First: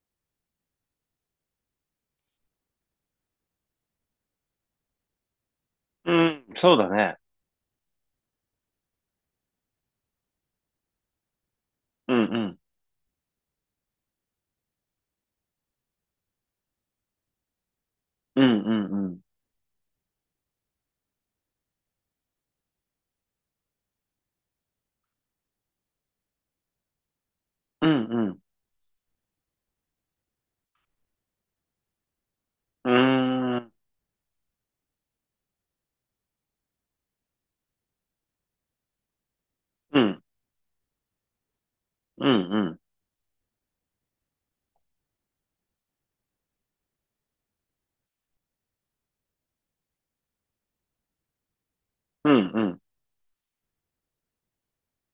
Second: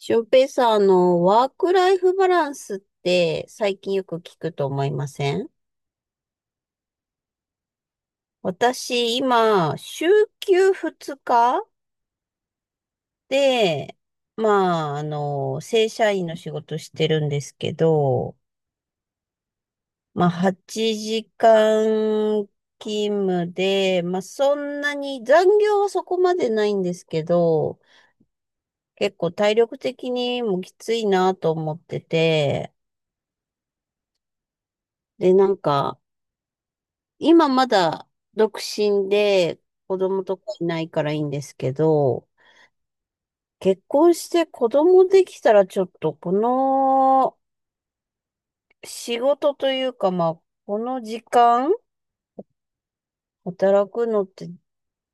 翔平さん、ワークライフバランスって最近よく聞くと思いません？うん、そうだね。私、今、週休2日うんうん、で、まあ、正社員の仕事してるんですけど、うんうんうん、まあ、8時間勤務で、まあ、そんなに残業はそこまでないんですけど、うん結構体力的にもきついなと思ってて、うん、うーん、で、なんか、今まだ独身で子うん、供とかいないからいいんですけうど、んうん、結婚して子供できたらちょっとこの仕事というかまあ、この時間うんうん、働くのって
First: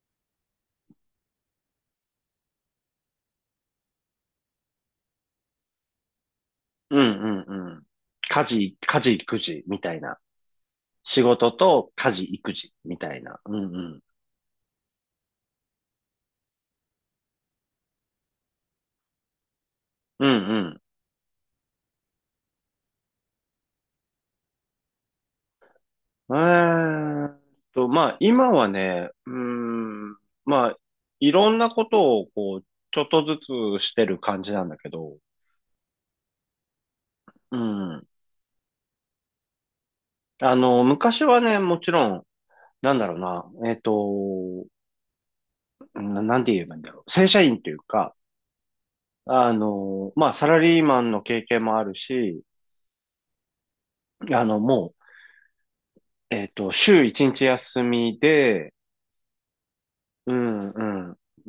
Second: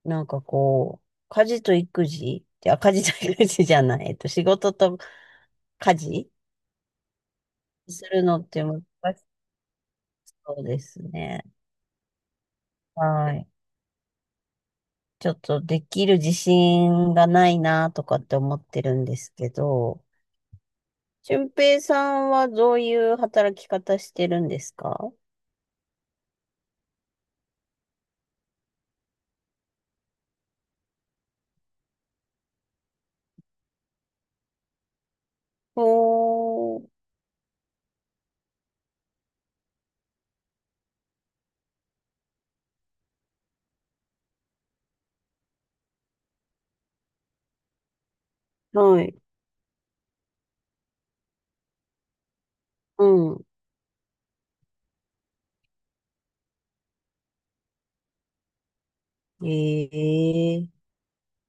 なんかこう、家事と育児、いや、家事と育児じゃない、仕事と家事うんうんうん。するの家って事、難家事、し育児みたいな。そうです仕ね。事と家事、育児みたいはな。い。うんうん、ちょっとできる自信がないなとかって思ってるんですけど、うん俊平さんはどういう働き方してるんですか？うん。まあ今はね、まあいろんなことをこう、ちょっとずつしてる感じなんだけど、おー、うん。あの、昔はね、もちろん、なんだろうな、なんて言えばいいんだろう。正社員というか、はい。あの、まあ、サラリーマンの経験もあるし、うん。あの、もう、週一日休みで、うええ、ん、う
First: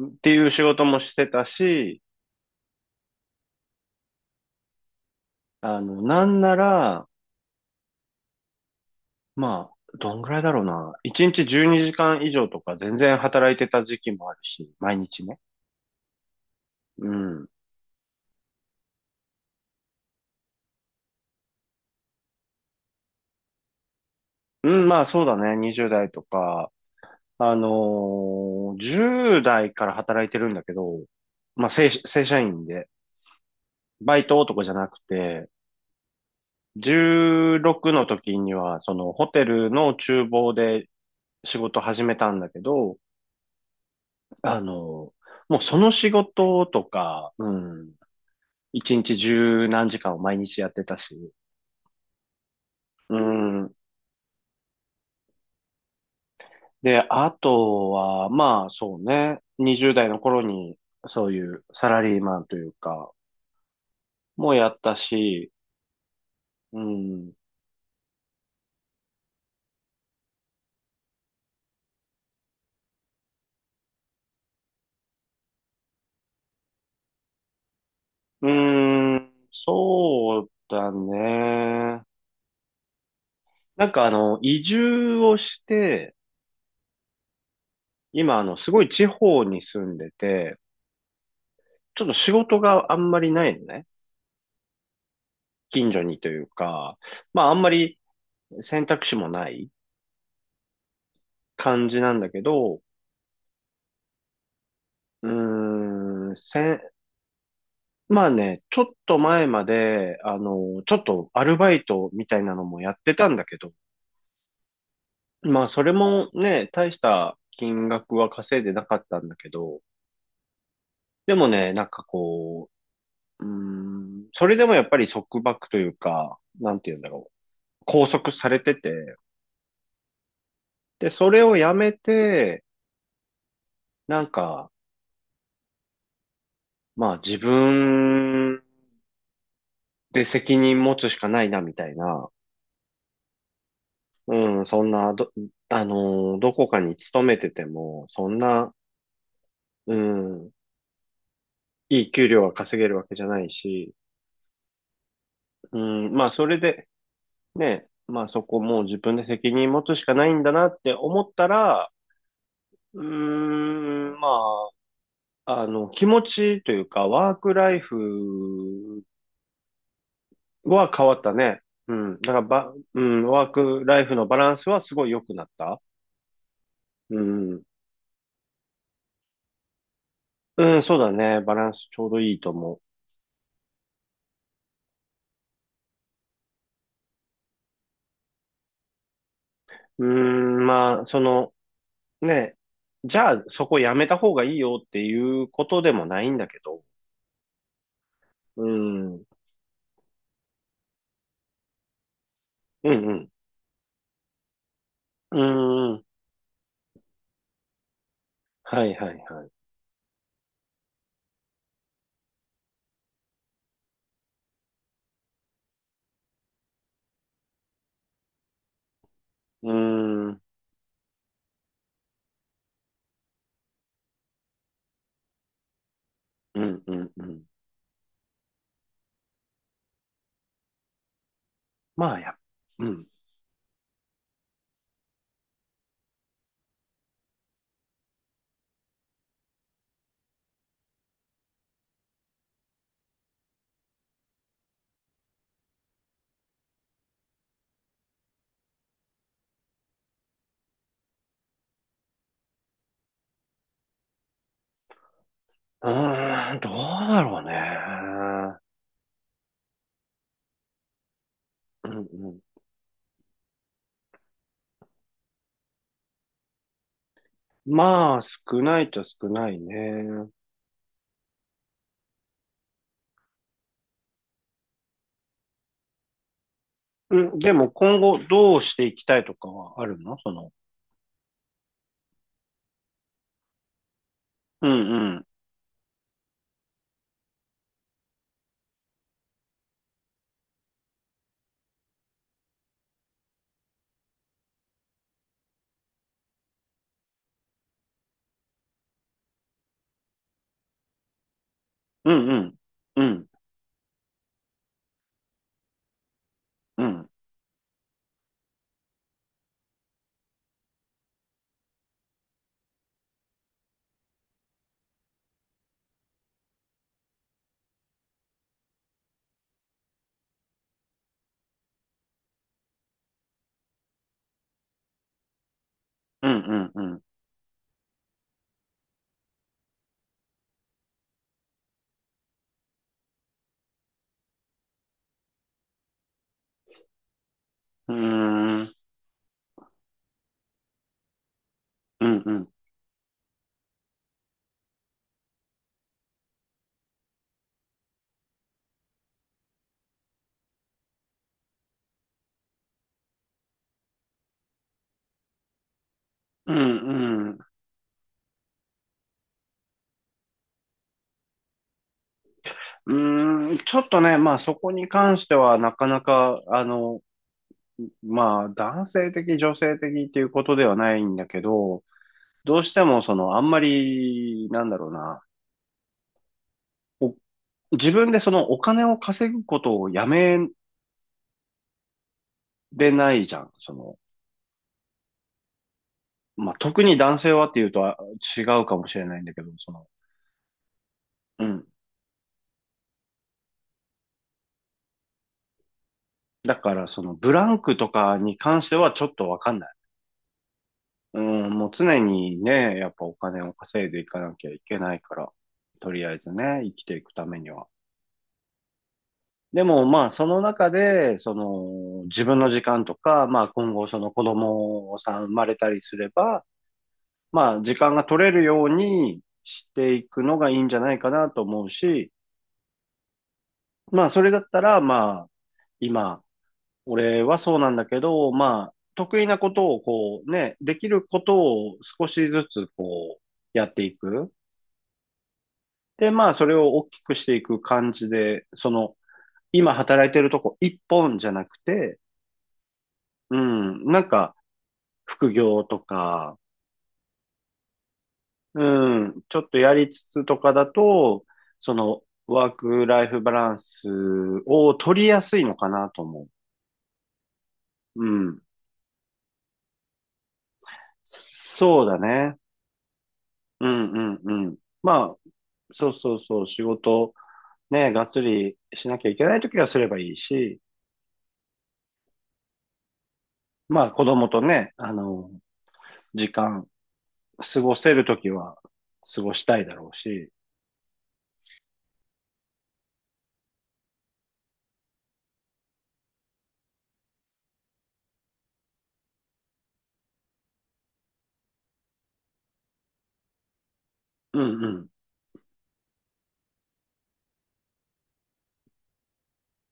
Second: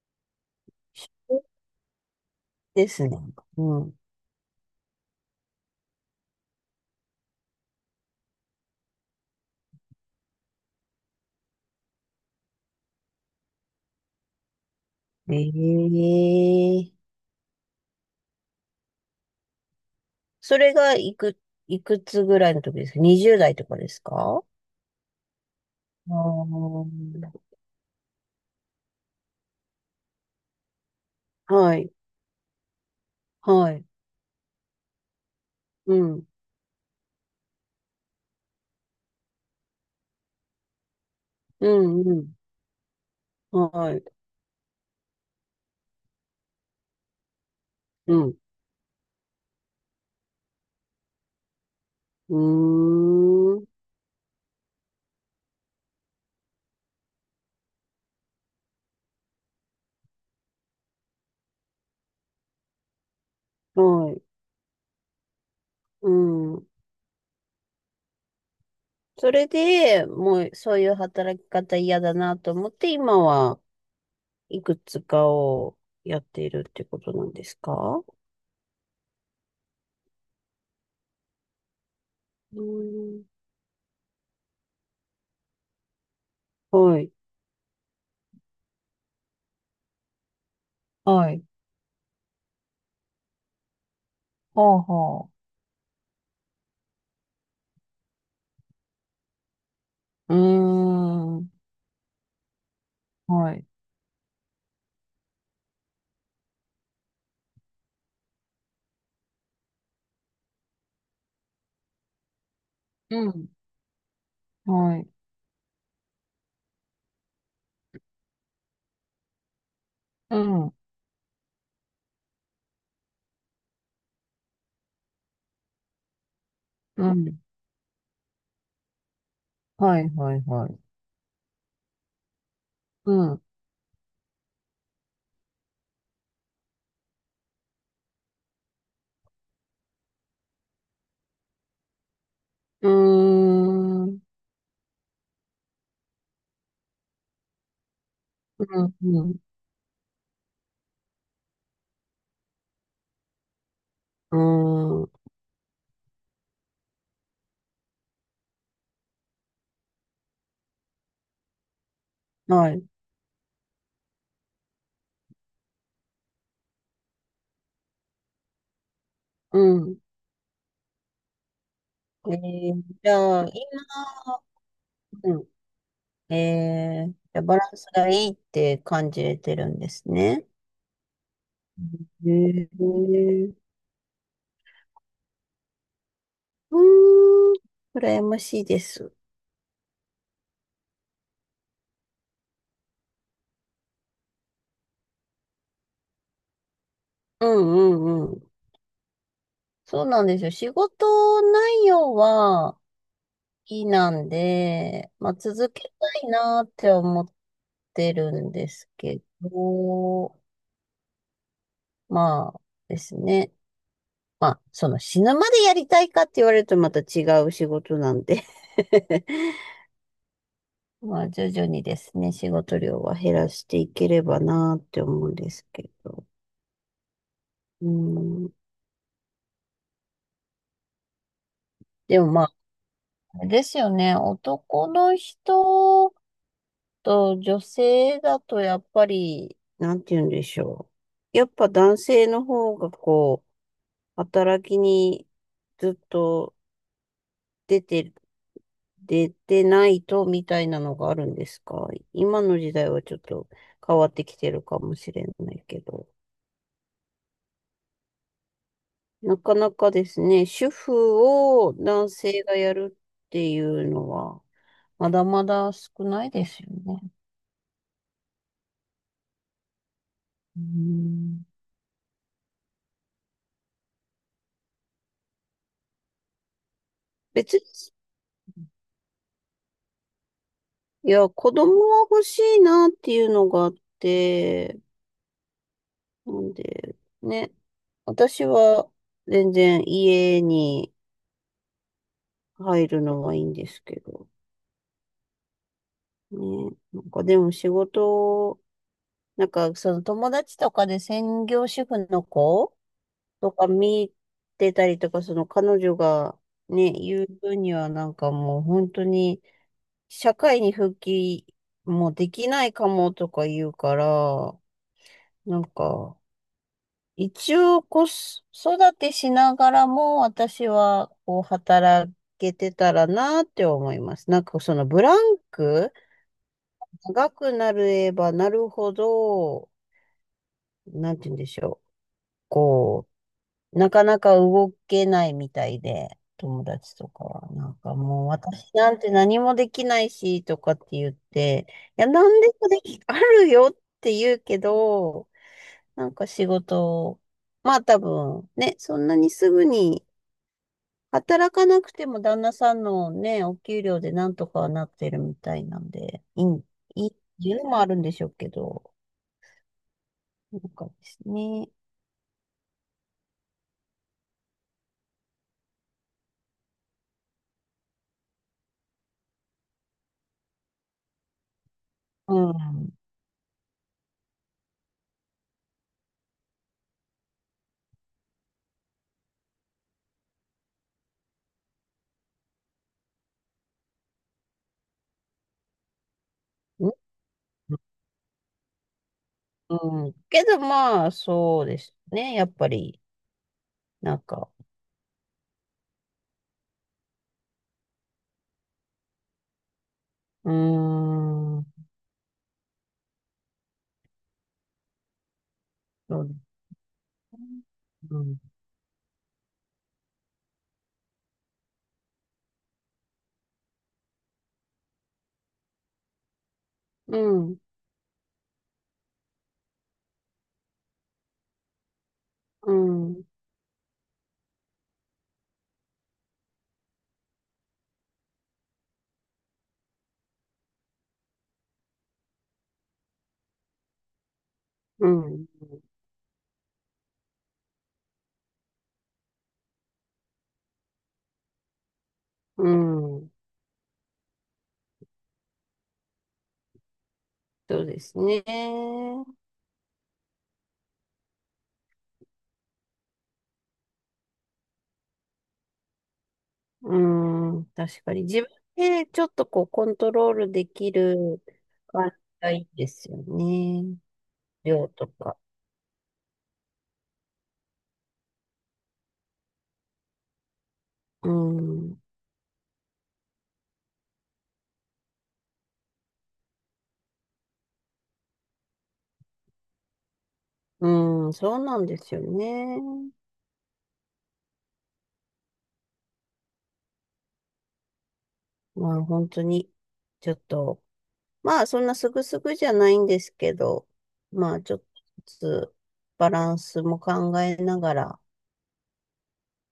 ん、っていう仕事もしてそうたし、ですね。うん。あの、なんなら、まあ、どんぐらいだろうな。一日12時間以上とか全然働いてた時期もあるし、毎日ね。うええ、ん。それがいくつぐらいの時ですか？ 20 代とかですか？うん、まあそうだね。20代あとか、ー、あのー10代から働いてるんだけど、まあはい。正社員で。はい。バイト男じゃなくて、うん。16の時には、そのホテルの厨房で仕う事始めたん。んだけど、うん。はい。あの、もうその仕事とか、うん、うん。1日十何時間を毎日やってたし、ううーん。ん。で、あとは、まあそうね、20代の頃にそういうサラリーマンというか、はい。もやったし、うん。うん、それで、もうそういう働き方嫌だなと思って、今はいくつかをやっているってことなんですか？うーん、そうだね。うーん。なんかあの、移住をして、はい。今あの、すごい地方に住んでて、はい。ちょっと仕事があんまりないのね。はあは近所にというか、まああんまり選択肢もないあ。うーん。感じなんだけど、はい。うーん、せん、まあね、ちょっと前まで、あの、ちょっとアルバイトみたいなのもやってうたんだん。けど、はい。まあそれもね、大した金額は稼いでなかったんだけど、うん。でもね、なんかこう、うーん、それでもやっぱり束縛というか、なんて言うんうだろん。う。拘束されてて、はい、はい、はい。で、それをやめて、うん。なんか、まあ自分で責任持つしかないな、みたいな。うーん。うん、そんな、どこかに勤めてても、そんな、うん。うん。うん、いい給料が稼げるわけじゃないし、うーん。うん、まあそれで、ね、まあそこもう自分で責任持つしかないんだなって思ったら、はい。うーん、まあ、あの、気持ちというか、ワークライフうん。は変わったね。うん。だから、うじん、ゃあ、ワークラ今、イフのバランスはすごい良くうなん、った。ええー、うじゃあバん。ランスがいいって感じれてるんですね。うん、そうだね。バランスちょうどえいいとえ思ー、うーん、羨ましいです。う。うーん、まあ、その、ね、じゃあそこやめた方がいいよっていうことでもないんだけど。うんうんうん。うん。うんそうなんですよ。仕事内容は好うん。きなんで、まあう続けん。たいなって思ってるんではすいはいけはい。ど、まあですね。まあ、その死ぬまでやりたいかって言われるとまた違う仕事なんで うん。うんまあ、徐々にですね、仕事量は減らしていければなーって思うんですけど。うんうん。うん。まあ、でもまあ、うん。あれですよね、男の人と女性だとやっぱり、なんて言うんでしょう。やっぱ男性の方がこう、働きにずっと出て、出てないとみたいなのがあるんですか？今の時代はちょっと変わってきてるかもしれないけうど。ーん、どうだろうね。なかなかですね、主婦をう男ん性がやるっていうのは、まだまだ少ないですよね。まあ、少ないと少ないね。うん、うん、で別に、も今後どうしていきたいとかはあるのその、いや、子供は欲しいなっていうのがあっうんて、うん、なんで、ね、私は全然家に入るのはいいんですけど、ね、なんかでも仕事、なんかその友達とかで専業主婦うのんうん、子うん、とか見てたりとか、その彼女がうね、ん、言う分にはなんかもう本当に社会に復帰もできないかもとか言うから、なんか一応子育てしながらも私はこう働けてたらなって思います。なんかそのブランクうん、うん、うん、長くなればなるほど、なんて言うんでしょう。こうなかなか動けないみたいで、友達とかは、なんうかもう私ん、なんて何もできないし、とかって言って、いや、うん、う何でん、もでき、あるよって言うけど、なんか仕事、まあ多分、ね、そんなにすぐに働かなくても旦那さんのね、お給料でなんとかはなってるみたいなんで、いい、うん、いいってうん、ういうのもあるんでしょうけど、なんかですね、ん、うんちょっとね、まあそこに関してはなかなか、あの、まあ男性的、女性的っていうことではないんだけど、うどうしてん。もその、あんまり、なんだろうな、お自分でそのお金を稼ぐことをやめれないじゃん、その、まあ、特にん男性はっていうとは違うかもしれないんだけど、その、うん。けどまあ、うそうん。ですね。やっぱり、なんか、だから、その、ブランクとかに関してはちょっとわかんない。うーうん、ん、もう常にね、やっぱお金を稼いでいかなきゃいけないから、とりあえそうずですね、生きていくためね。には。うん、でも、まあ、その中で、その、自分の時間とか、まあ、今後、その子供さん生まれたりすれば、うまん、あ、時間が取れるようにしていくのがいいんじゃないかなと思うし、うん、まあ、それだったら、まあ、今、俺はそうなんだけど、まあ、得意なことをこうね、できることを少しずつこうやっていく。うん、で、まあ、それを大きくしていく感じで、その、今働いてるとこ一本じゃなくて、うん、うん、なんか副業とか、そうですね。うん、ちょっとやりつつとかだと、その、ワークライフバランスを取りやすいのかなと思うん、う。確うかにん。自分でちょっとこうコントロールできるそうだ感じね。がいいですようね。んうんうん。量とまあ、か。そうそうそう、仕事、ね、がっつりしなきゃいけないときはすればいいし、うん、まあ子供とね、あの、時間、過ごせるときは過ごしたいだろうし、うん、そうなんですよね。まあ本当に、ちょっとまあ、そんなすぐすぐじゃないんですけど、うまあ、ちょっとんずつバランスも考えながら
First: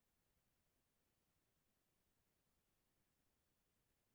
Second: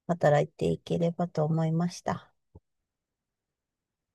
働いていければと思いました。